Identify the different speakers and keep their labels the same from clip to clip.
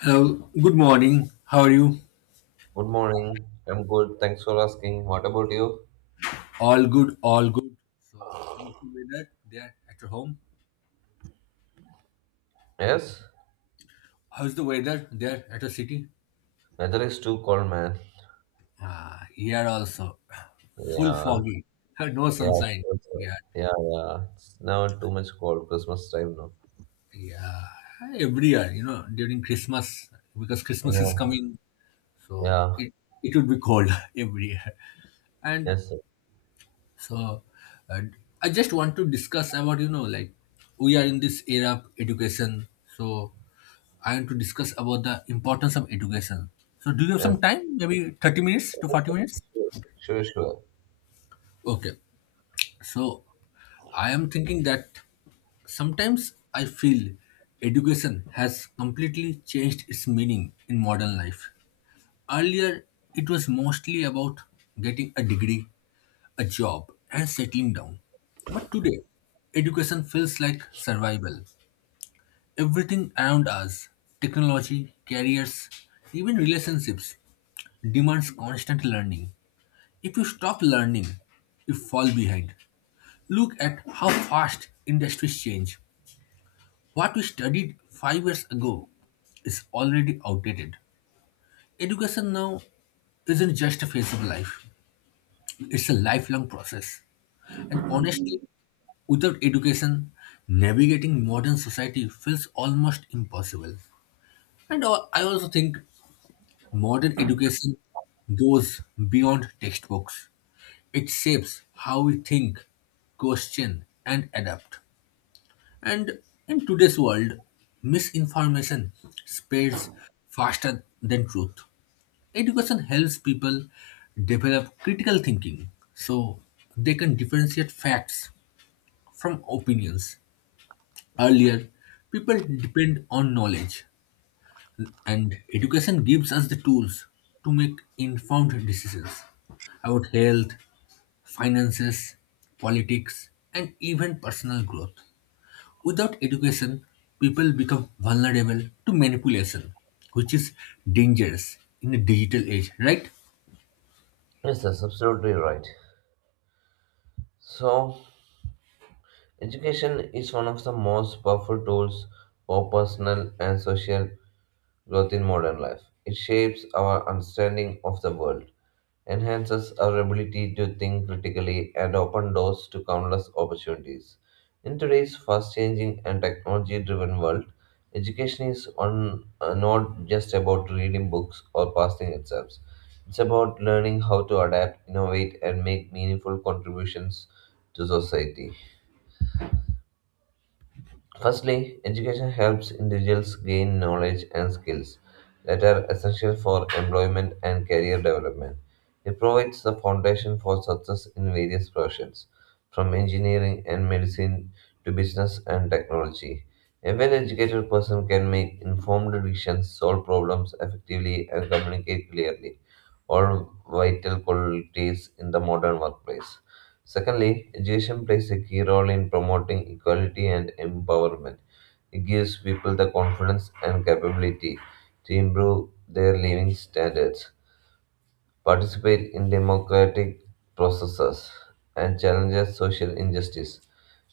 Speaker 1: Hello, good morning. How are you?
Speaker 2: Good morning. I'm good. Thanks for asking. What about you?
Speaker 1: All good, all good. So, how's the weather there at your home?
Speaker 2: Yes,
Speaker 1: How's the weather there at your city?
Speaker 2: weather is too cold, man.
Speaker 1: Ah, here also, full
Speaker 2: Yeah,
Speaker 1: foggy, no
Speaker 2: yeah, also.
Speaker 1: sunshine. Yeah,
Speaker 2: Yeah, yeah. It's now too much cold. Christmas time now.
Speaker 1: yeah. Every year, you know, during Christmas, because Christmas is
Speaker 2: Yeah,
Speaker 1: coming, so
Speaker 2: yeah.
Speaker 1: it would be cold every year. And
Speaker 2: Yes, sir.
Speaker 1: so, and I just want to discuss about like we are in this era of education, so I want to discuss about the importance of education. So, do you have
Speaker 2: Yes,
Speaker 1: some time? Maybe 30 minutes to
Speaker 2: yes,
Speaker 1: 40
Speaker 2: sir.
Speaker 1: minutes?
Speaker 2: Sure, sure, sure.
Speaker 1: Okay. So, I am thinking that sometimes I feel education has completely changed its meaning in modern life. Earlier, it was mostly about getting a degree, a job, and settling down. But today, education feels like survival. Everything around us technology, careers, even relationships demands constant learning. If you stop learning, you fall behind. Look at how fast industries change. What we studied 5 years ago is already outdated. Education now isn't just a phase of life, it's a lifelong process. And honestly, without education, navigating modern society feels almost impossible. And I also think modern education goes beyond textbooks. It shapes how we think, question, and adapt. And in today's world, misinformation spreads faster than truth. Education helps people develop critical thinking so they can differentiate facts from opinions. Earlier, people depend on knowledge, and education gives us the tools to make informed decisions about health, finances, politics, and even personal growth. Without education, people become vulnerable to manipulation, which is dangerous in a digital age, right?
Speaker 2: Yes, that's absolutely right. So, education is one of the most powerful tools for personal and social growth in modern life. It shapes our understanding of the world, enhances our ability to think critically and open doors to countless opportunities. In today's fast changing and technology driven world, education is not just about reading books or passing exams. It's about learning how to adapt, innovate, and make meaningful contributions to society. Firstly, education helps individuals gain knowledge and skills that are essential for employment and career development. It provides the foundation for success in various professions, from engineering and medicine to business and technology. A well educated person can make informed decisions, solve problems effectively, and communicate clearly, all vital qualities in the modern workplace. Secondly, education plays a key role in promoting equality and empowerment. It gives people the confidence and capability to improve their living standards, participate in democratic processes, and challenges social injustice.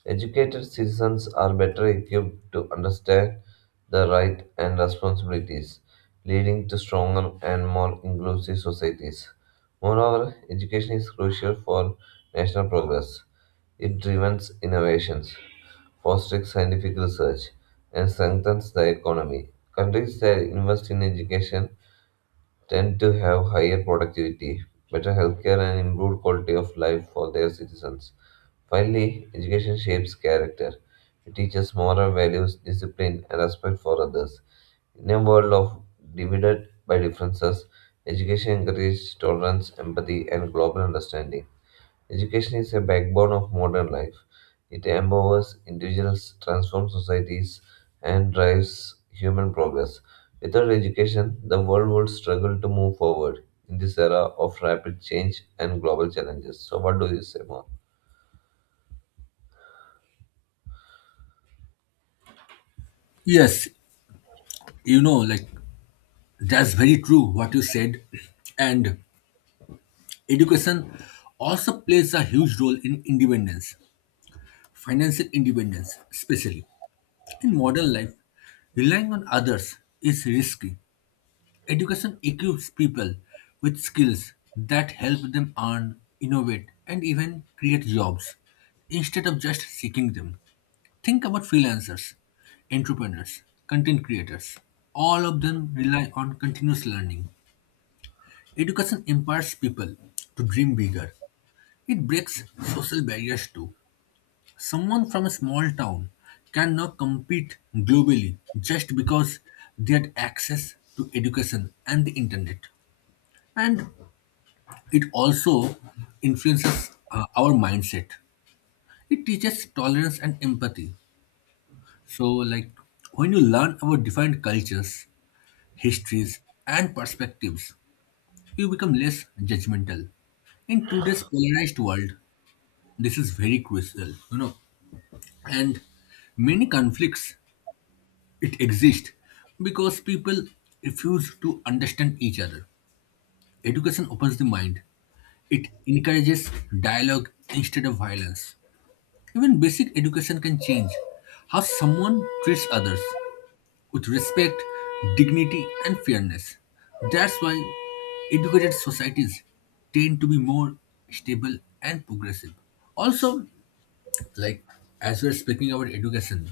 Speaker 2: Educated citizens are better equipped to understand the rights and responsibilities, leading to stronger and more inclusive societies. Moreover, education is crucial for national progress. It drives innovations, fosters scientific research, and strengthens the economy. Countries that invest in education tend to have higher productivity, better healthcare, and improved quality of life for their citizens. Finally, education shapes character. It teaches moral values, discipline, and respect for others. In a world of divided by differences, education encourages tolerance, empathy, and global understanding. Education is a backbone of modern life. It empowers individuals, transforms societies, and drives human progress. Without education, the world would struggle to move forward in this era of rapid change and global challenges. So, what do you say more?
Speaker 1: Yes, you know, like that's very true what you said. And education also plays a huge role in independence, financial independence, especially. In modern life, relying on others is risky. Education equips people with skills that help them earn, innovate, and even create jobs instead of just seeking them. Think about freelancers, entrepreneurs, content creators. All of them rely on continuous learning. Education empowers people to dream bigger. It breaks social barriers too. Someone from a small town can now compete globally just because they had access to education and the internet. And it also influences our mindset. It teaches tolerance and empathy. So, like when you learn about different cultures, histories, and perspectives, you become less judgmental. In today's polarized world, this is very crucial, you know. And many conflicts it exist because people refuse to understand each other. Education opens the mind. It encourages dialogue instead of violence. Even basic education can change how someone treats others with respect, dignity, and fairness. That's why educated societies tend to be more stable and progressive. Also, like as we're speaking about education,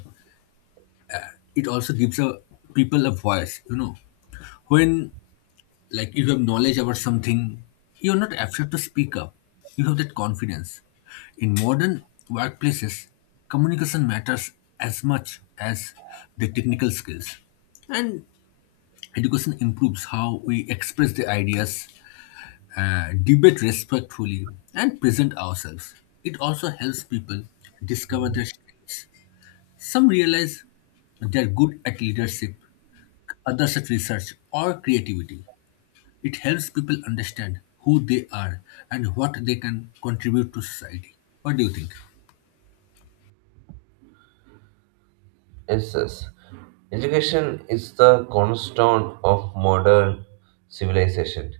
Speaker 1: it also gives a people a voice, you know. When like you have knowledge about something, you're not afraid to speak up. You have that confidence. In modern workplaces, communication matters as much as the technical skills. And education improves how we express the ideas, debate respectfully, and present ourselves. It also helps people discover their strengths. Some realize they are good at leadership, others at research or creativity. It helps people understand who they are and what they can contribute to society. What do you think?
Speaker 2: Yes, yes. Education is the cornerstone of modern civilization.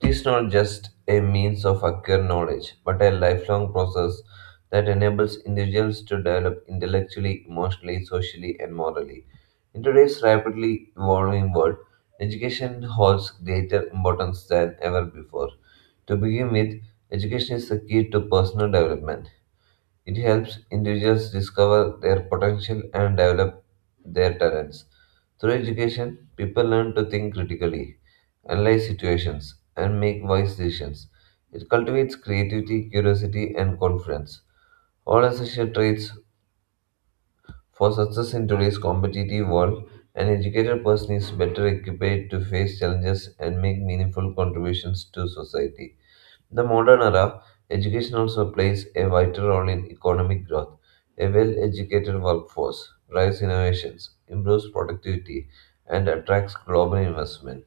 Speaker 2: It is not just a means of acquiring knowledge, but a lifelong process that enables individuals to develop intellectually, emotionally, socially, and morally. In today's rapidly evolving world, education holds greater importance than ever before. To begin with, education is the key to personal development. It helps individuals discover their potential and develop their talents. Through education, people learn to think critically, analyze situations, and make wise decisions. It cultivates creativity, curiosity, and confidence, all essential traits for success in today's competitive world. An educated person is better equipped to face challenges and make meaningful contributions to society. In the modern era, education also plays a vital role in economic growth. A well educated workforce drives innovations, improves productivity, and attracts global investment.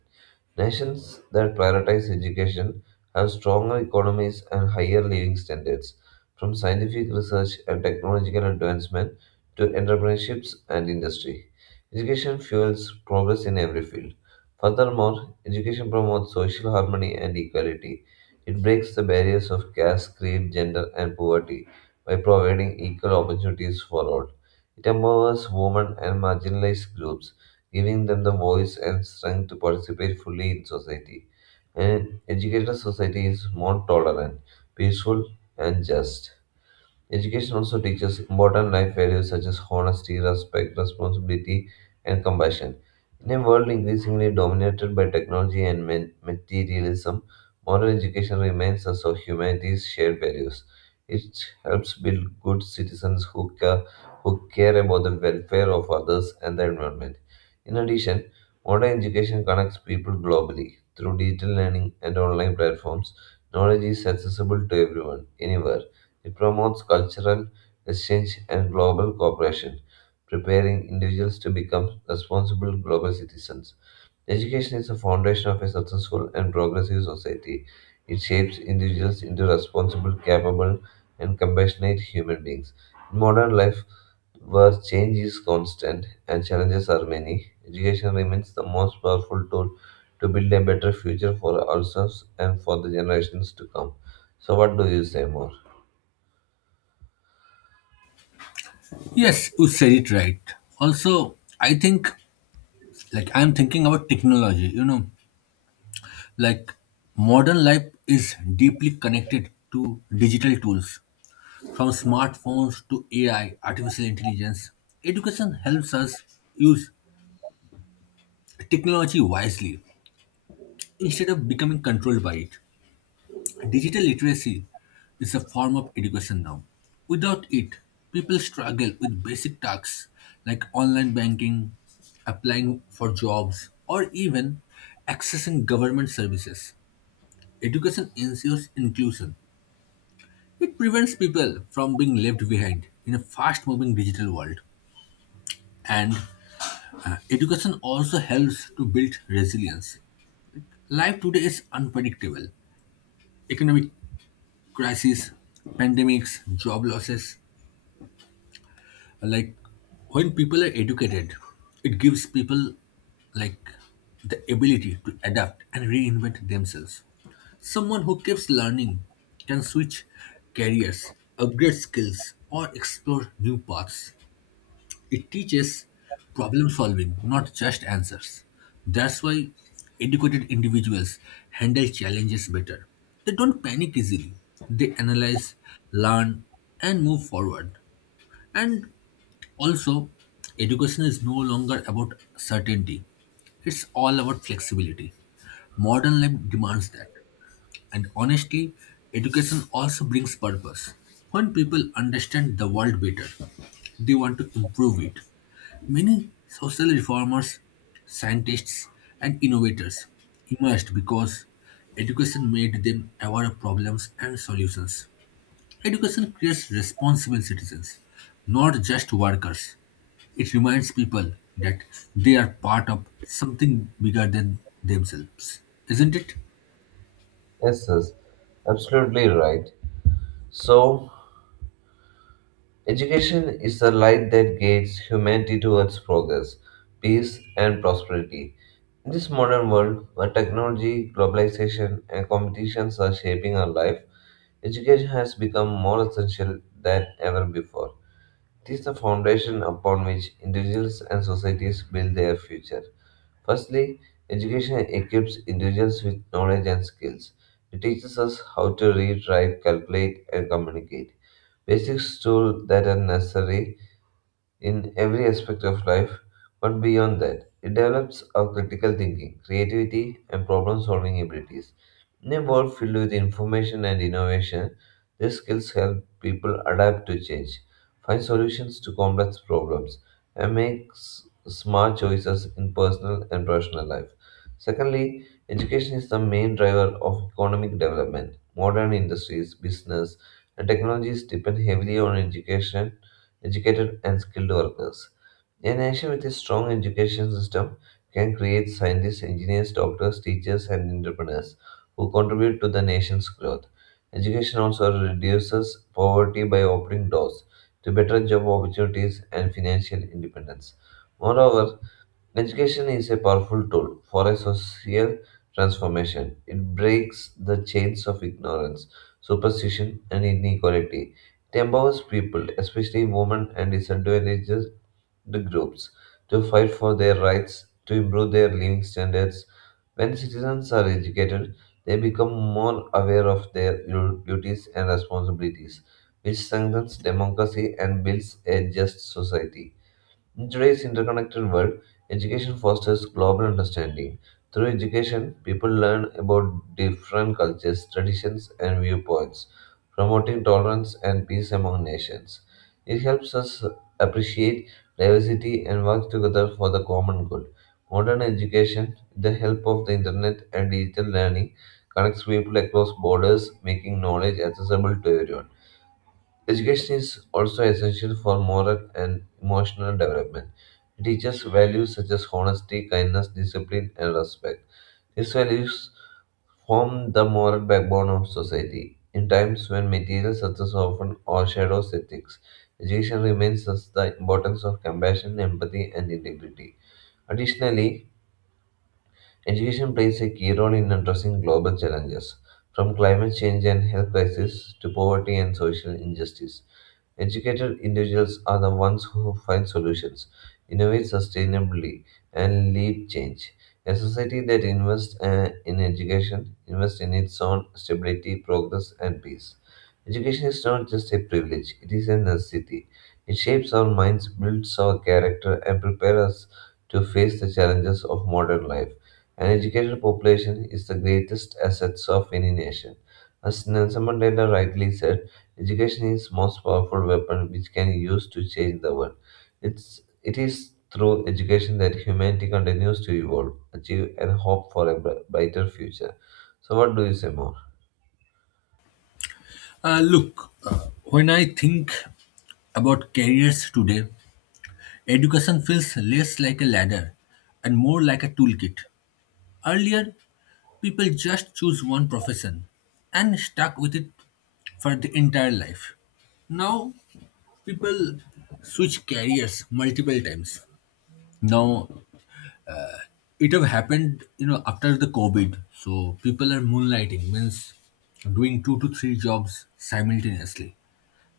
Speaker 2: Nations that prioritize education have stronger economies and higher living standards. From scientific research and technological advancement to entrepreneurships and industry, education fuels progress in every field. Furthermore, education promotes social harmony and equality. It breaks the barriers of caste, creed, gender, and poverty by providing equal opportunities for all. It empowers women and marginalized groups, giving them the voice and strength to participate fully in society. An educated society is more tolerant, peaceful, and just. Education also teaches important life values such as honesty, respect, responsibility, and compassion. In a world increasingly dominated by technology and materialism, modern education reminds us of humanity's shared values. It helps build good citizens who care about the welfare of others and the environment. In addition, modern education connects people globally. Through digital learning and online platforms, knowledge is accessible to everyone, anywhere. It promotes cultural exchange and global cooperation, preparing individuals to become responsible global citizens. Education is the foundation of a successful and progressive society. It shapes individuals into responsible, capable, and compassionate human beings. In modern life, where change is constant and challenges are many, education remains the most powerful tool to build a better future for ourselves and for the generations to come. So, what do you say more?
Speaker 1: Yes, you said it right. Also, I think, like, I'm thinking about technology, you know, like, modern life is deeply connected to digital tools, from smartphones to AI, artificial intelligence. Education helps us use technology wisely instead of becoming controlled by it. Digital literacy is a form of education now. Without it, people struggle with basic tasks like online banking, applying for jobs, or even accessing government services. Education ensures inclusion. It prevents people from being left behind in a fast moving digital world. And education also helps to build resilience. Life today is unpredictable. Economic crises, pandemics, job losses, like when people are educated, it gives people like the ability to adapt and reinvent themselves. Someone who keeps learning can switch careers, upgrade skills, or explore new paths. It teaches problem solving, not just answers. That's why educated individuals handle challenges better. They don't panic easily. They analyze, learn, and move forward. And also, education is no longer about certainty, it's all about flexibility. Modern life demands that. And honestly, education also brings purpose. When people understand the world better, they want to improve it. Many social reformers, scientists, and innovators emerged because education made them aware of problems and solutions. Education creates responsible citizens, not just workers. It reminds people that they are part of something bigger than themselves, isn't it?
Speaker 2: Yes, yes, absolutely right. So, education is the light that guides humanity towards progress, peace, and prosperity. In this modern world, where technology, globalization, and competitions are shaping our life, education has become more essential than ever before. It is the foundation upon which individuals and societies build their future. Firstly, education equips individuals with knowledge and skills. It teaches us how to read, write, calculate, and communicate. Basic tools that are necessary in every aspect of life, but beyond that, it develops our critical thinking, creativity, and problem solving abilities. In a world filled with information and innovation, these skills help people adapt to change, find solutions to complex problems, and make smart choices in personal and professional life. Secondly, education is the main driver of economic development. Modern industries, business, and technologies depend heavily on education, educated and skilled workers. A nation with a strong education system can create scientists, engineers, doctors, teachers, and entrepreneurs who contribute to the nation's growth. Education also reduces poverty by opening doors to better job opportunities and financial independence. Moreover, education is a powerful tool for a social transformation. It breaks the chains of ignorance, superstition, and inequality. It empowers people, especially women and disadvantaged groups, to fight for their rights, to improve their living standards. When citizens are educated, they become more aware of their duties and responsibilities, which strengthens democracy and builds a just society. In today's interconnected world, education fosters global understanding. Through education, people learn about different cultures, traditions, and viewpoints, promoting tolerance and peace among nations. It helps us appreciate diversity and work together for the common good. Modern education, with the help of the internet and digital learning, connects people across borders, making knowledge accessible to everyone. Education is also essential for moral and emotional development. It teaches values such as honesty, kindness, discipline, and respect. These values form the moral backbone of society. In times when material success often overshadows ethics, education reminds us the importance of compassion, empathy, and integrity. Additionally, education plays a key role in addressing global challenges, from climate change and health crisis to poverty and social injustice. Educated individuals are the ones who find solutions, innovate sustainably, and lead change. A society that invests in education invests in its own stability, progress, and peace. Education is not just a privilege, it is a necessity. It shapes our minds, builds our character, and prepares us to face the challenges of modern life. An educated population is the greatest asset of any nation. As Nelson Mandela rightly said, education is the most powerful weapon which can be used to change the world. It is through education that humanity continues to evolve, achieve, and hope for a brighter future. So, what do you say more?
Speaker 1: Look, when I think about careers today, education feels less like a ladder and more like a toolkit. Earlier, people just choose one profession and stuck with it for the entire life. Now, people switch careers multiple times. Now it have happened, you know, after the COVID. So people are moonlighting means doing 2 to 3 jobs simultaneously.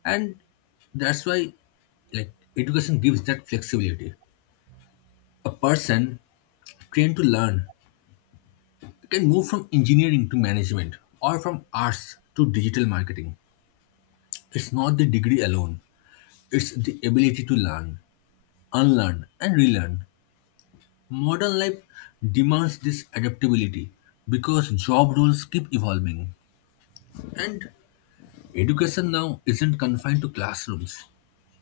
Speaker 1: And that's why like education gives that flexibility. A person trained to learn can move from engineering to management or from arts to digital marketing. It's not the degree alone, it's the ability to learn, unlearn, and relearn. Modern life demands this adaptability because job roles keep evolving. And education now isn't confined to classrooms.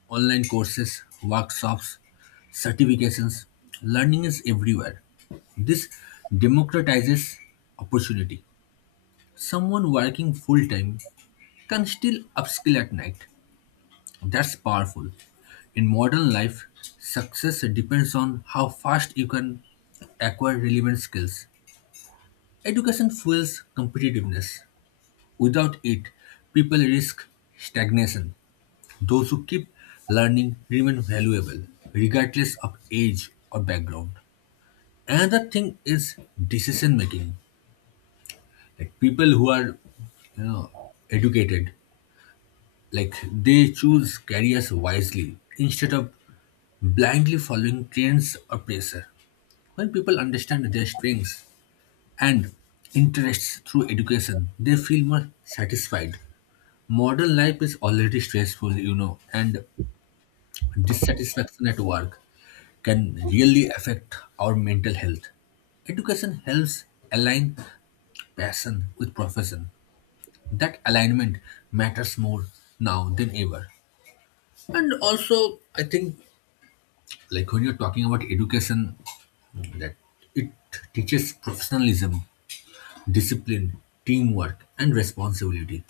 Speaker 1: Online courses, workshops, certifications, learning is everywhere. This democratizes opportunity. Someone working full time can still upskill at night. That's powerful. In modern life, success depends on how fast you can acquire relevant skills. Education fuels competitiveness. Without it, people risk stagnation. Those who keep learning remain valuable, regardless of age or background. Another thing is decision making. Like people who are you know educated, like they choose careers wisely instead of blindly following trends or pressure. When people understand their strengths and interests through education, they feel more satisfied. Modern life is already stressful, you know, and dissatisfaction at work can really affect our mental health. Education helps align passion with profession. That alignment matters more now than ever. And also, I think, like when you're talking about education, that it teaches professionalism, discipline, teamwork, and responsibility.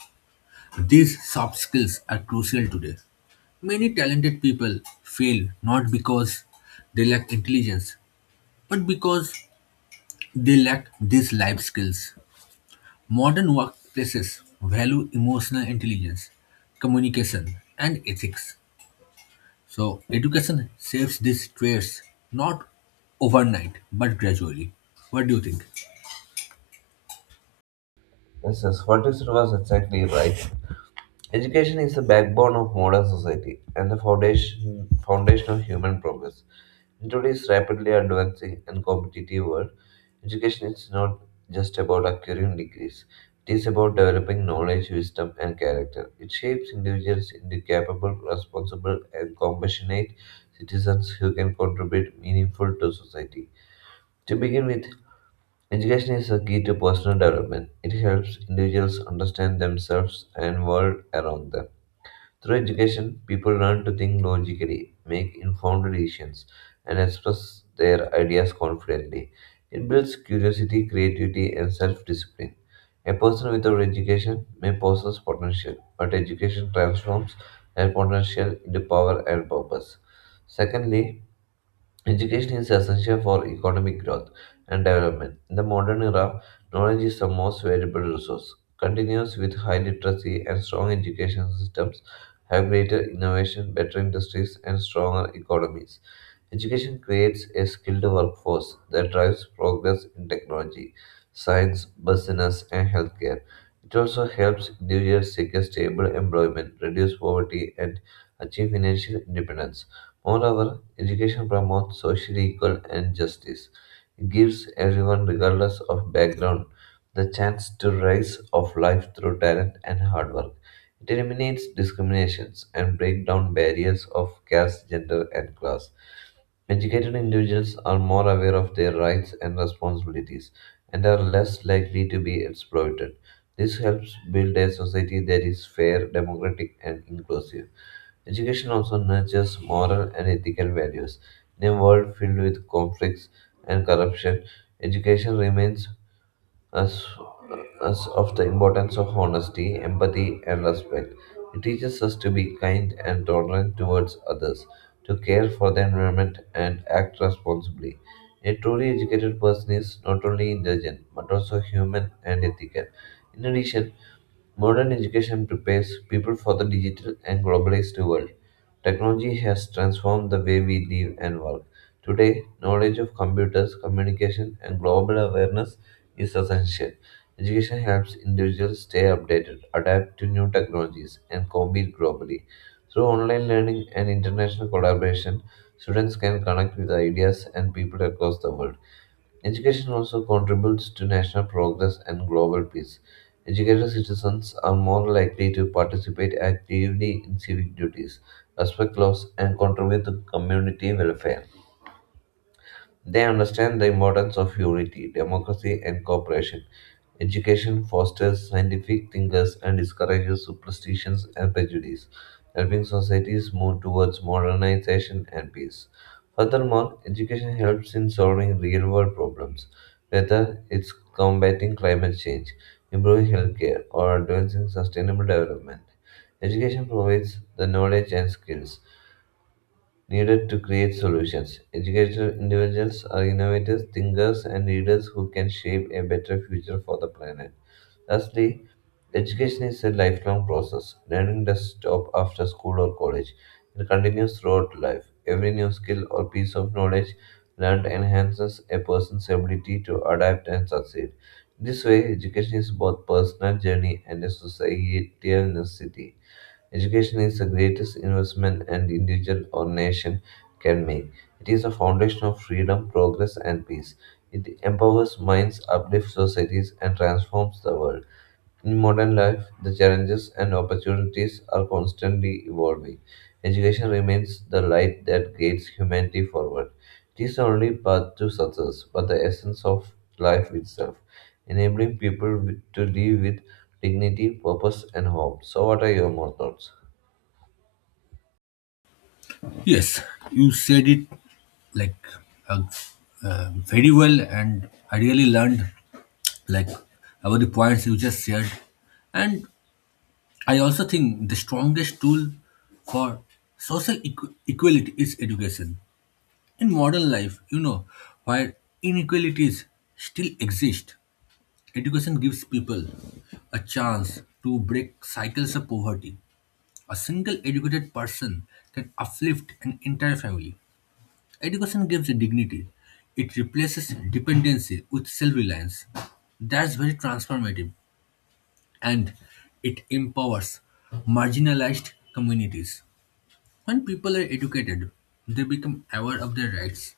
Speaker 1: These soft skills are crucial today. Many talented people fail not because they lack intelligence, but because they lack these life skills. Modern workplaces value emotional intelligence, communication, and ethics. So, education saves these traits, not overnight but gradually. What do you think?
Speaker 2: Yes, yes, what you said was exactly right. Education is the backbone of modern society and the foundation of human progress. In today's rapidly advancing and competitive world, education is not just about acquiring degrees, it is about developing knowledge, wisdom, and character. It shapes individuals into capable, responsible, and compassionate citizens who can contribute meaningful to society. To begin with, education is a key to personal development. It helps individuals understand themselves and world around them. Through education, people learn to think logically, make informed decisions, and express their ideas confidently. It builds curiosity, creativity, and self discipline. A person without education may possess potential, but education transforms that potential into power and purpose. Secondly, education is essential for economic growth and development. In the modern era, knowledge is the most valuable resource. Continuous with high literacy and strong education systems have greater innovation, better industries, and stronger economies. Education creates a skilled workforce that drives progress in technology, science, business, and healthcare. It also helps individuals seek a stable employment, reduce poverty, and achieve financial independence. Moreover, education promotes social equal and justice. It gives everyone, regardless of background, the chance to rise of life through talent and hard work. It eliminates discriminations and break down barriers of caste, gender, and class. Educated individuals are more aware of their rights and responsibilities and are less likely to be exploited. This helps build a society that is fair, democratic, and inclusive. Education also nurtures moral and ethical values. In a world filled with conflicts and corruption, education remains us, us of the importance of honesty, empathy, and respect. It teaches us to be kind and tolerant towards others, to care for the environment, and act responsibly. A truly educated person is not only intelligent but also human and ethical. In addition, modern education prepares people for the digital and globalized world. Technology has transformed the way we live and work. Today, knowledge of computers, communication, and global awareness is essential. Education helps individuals stay updated, adapt to new technologies, and compete globally. Through online learning and international collaboration, students can connect with ideas and people across the world. Education also contributes to national progress and global peace. Educated citizens are more likely to participate actively in civic duties, respect laws, and contribute to community welfare. They understand the importance of unity, democracy, and cooperation. Education fosters scientific thinkers and discourages superstitions and prejudice, helping societies move towards modernization and peace. Furthermore, education helps in solving real world problems, whether it's combating climate change, improving healthcare, or advancing sustainable development. Education provides the knowledge and skills needed to create solutions. Educated individuals are innovators, thinkers, and leaders who can shape a better future for the planet. Lastly, education is a lifelong process. Learning does stop after school or college. It continues throughout life. Every new skill or piece of knowledge learned enhances a person's ability to adapt and succeed. This way, education is both personal journey and a societal necessity. Education is the greatest investment an individual or nation can make. It is the foundation of freedom, progress, and peace. It empowers minds, uplifts societies, and transforms the world. In modern life, the challenges and opportunities are constantly evolving. Education remains the light that guides humanity forward. It is the only path to success, but the essence of life itself, enabling to live with dignity, purpose, and hope. So, what are your more thoughts?
Speaker 1: Yes, you said it like uh, very well, and I really learned like about the points you just shared. And I also think the strongest tool for equality is education. In modern life, you know, where inequalities still exist, education gives people a chance to break cycles of poverty. A single educated person can uplift an entire family. Education gives dignity. It replaces dependency with self-reliance. That's very transformative. And it empowers marginalized communities. When people are educated, they become aware of their rights.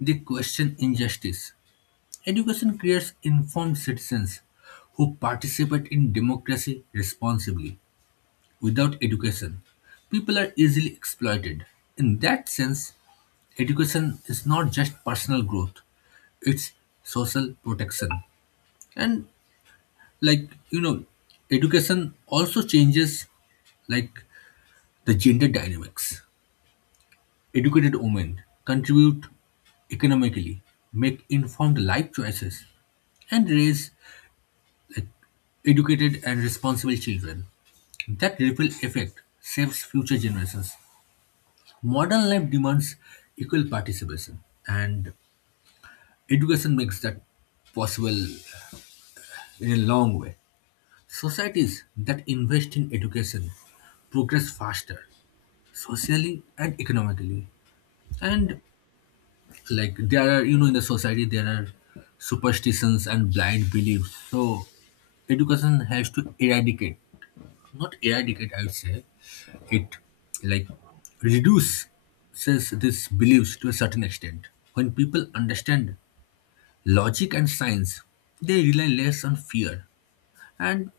Speaker 1: They question injustice. Education creates informed citizens who participate in democracy responsibly. Without education, people are easily exploited. In that sense, education is not just personal growth, it's social protection. And like you know, education also changes like the gender dynamics. Educated women contribute economically, make informed life choices, and raise educated and responsible children. That ripple effect saves future generations. Modern life demands equal participation, and education makes that possible in a long way. Societies that invest in education progress faster, socially and economically. And like there are you know in the society there are superstitions and blind beliefs, so education has to eradicate, not eradicate I would say, it like reduces these beliefs to a certain extent. When people understand logic and science, they rely less on fear. And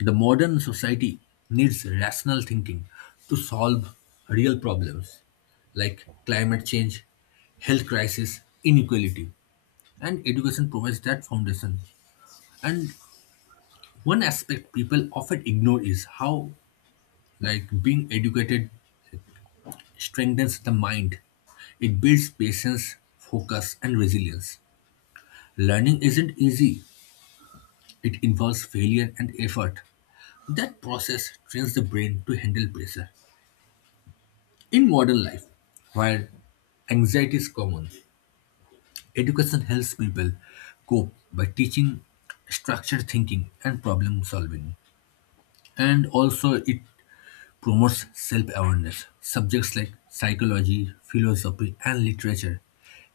Speaker 1: the modern society needs rational thinking to solve real problems like climate change, health crisis, inequality, and education provides that foundation. And one aspect people often ignore is how like being educated strengthens the mind. It builds patience, focus, and resilience. Learning isn't easy, it involves failure and effort. That process trains the brain to handle pressure. In modern life, where anxiety is common, education helps people cope by teaching structured thinking and problem solving. And also it promotes self-awareness. Subjects like psychology, philosophy, and literature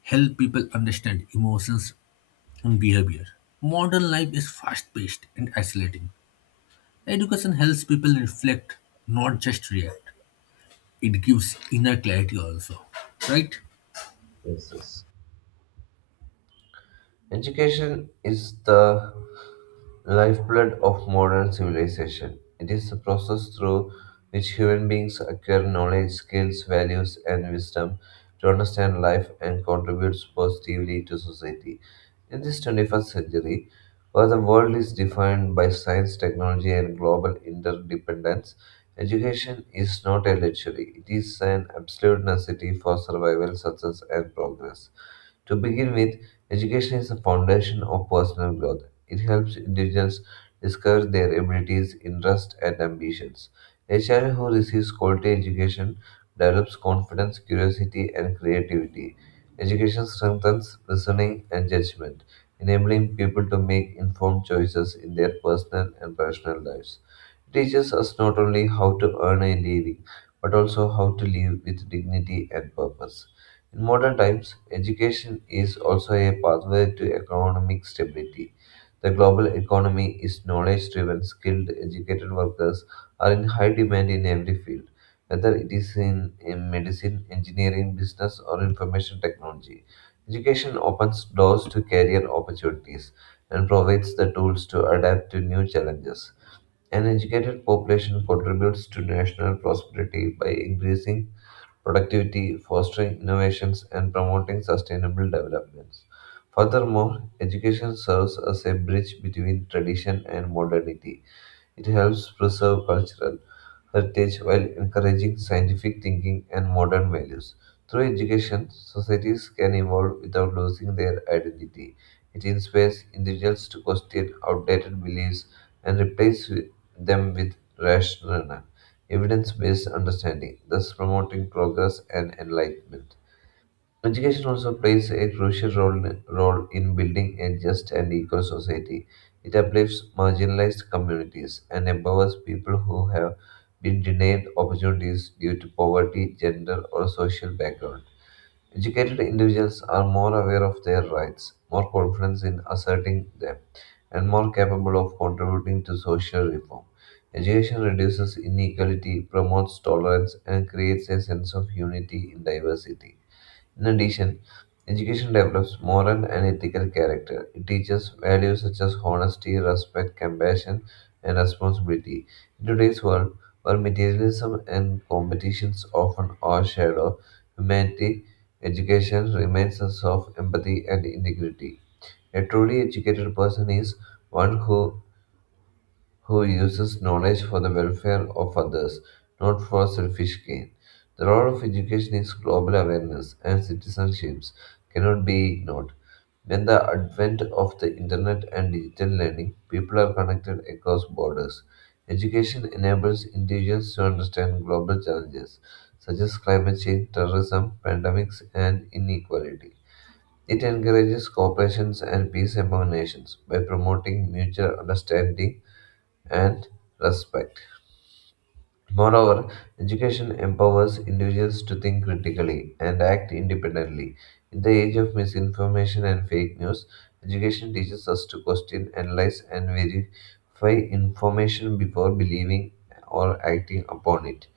Speaker 1: help people understand emotions and behavior. Modern life is fast-paced and isolating. Education helps people reflect, not just react. It gives inner clarity also. Right?
Speaker 2: Yes, yes. Education is the lifeblood of modern civilization. It is the process through which human beings acquire knowledge, skills, values, and wisdom to understand life and contribute positively to society. In this 21st century, where the world is defined by science, technology, and global interdependence, education is not a luxury. It is an absolute necessity for survival, success, and progress. To begin with, education is the foundation of personal growth. It helps individuals discover their abilities, interests, and ambitions. A child who receives quality education develops confidence, curiosity, and creativity. Education strengthens reasoning and judgment, enabling people to make informed choices in their personal and professional lives. It teaches us not only how to earn a living, but also how to live with dignity and purpose. In modern times, education is also a pathway to economic stability. The global economy is knowledge driven, skilled, educated workers are in high demand in every field, whether it is in medicine, engineering, business, or information technology. Education opens doors to career opportunities and provides the tools to adapt to new challenges. An educated population contributes to national prosperity by increasing productivity, fostering innovations, and promoting sustainable developments. Furthermore, education serves as a bridge between tradition and modernity. It helps preserve cultural, heritage while encouraging scientific thinking and modern values. Through education, societies can evolve without losing their identity. It inspires individuals to question outdated beliefs and them with rational, evidence based understanding, thus promoting progress and enlightenment. Education also plays a role in building a just and equal society. It uplifts marginalized communities and empowers people who have been denied opportunities due to poverty, gender, or social background. Educated individuals are more aware of their rights, more confident in asserting them, and more capable of contributing to social reform. Education reduces inequality, promotes tolerance, and creates a sense of unity in diversity. In addition, education develops moral and ethical character. It teaches values such as honesty, respect, compassion, and responsibility. In today's world, where materialism and competitions often overshadow humanity, education reminds us of empathy and integrity. A truly educated person is one who uses knowledge for the welfare of others, not for selfish gain. The role of education is global awareness, and citizenships cannot be ignored. When the advent of the internet and digital learning, people are connected across borders. Education enables individuals to understand global challenges such as climate change, terrorism, pandemics, and inequality. It encourages cooperation and peace among nations by promoting mutual understanding and respect. Moreover, education empowers individuals to think critically and act independently. In the age of misinformation and fake news, education teaches us to question, analyze, and verify information before believing or acting upon it.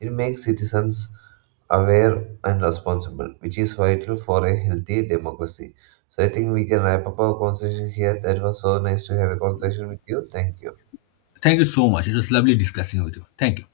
Speaker 2: It makes citizens aware and responsible, which is vital for a healthy democracy. So I think we can wrap up our conversation here. That was so nice to have a conversation with you. Thank you.
Speaker 1: Thank you so much. It was lovely discussing with you. Thank you.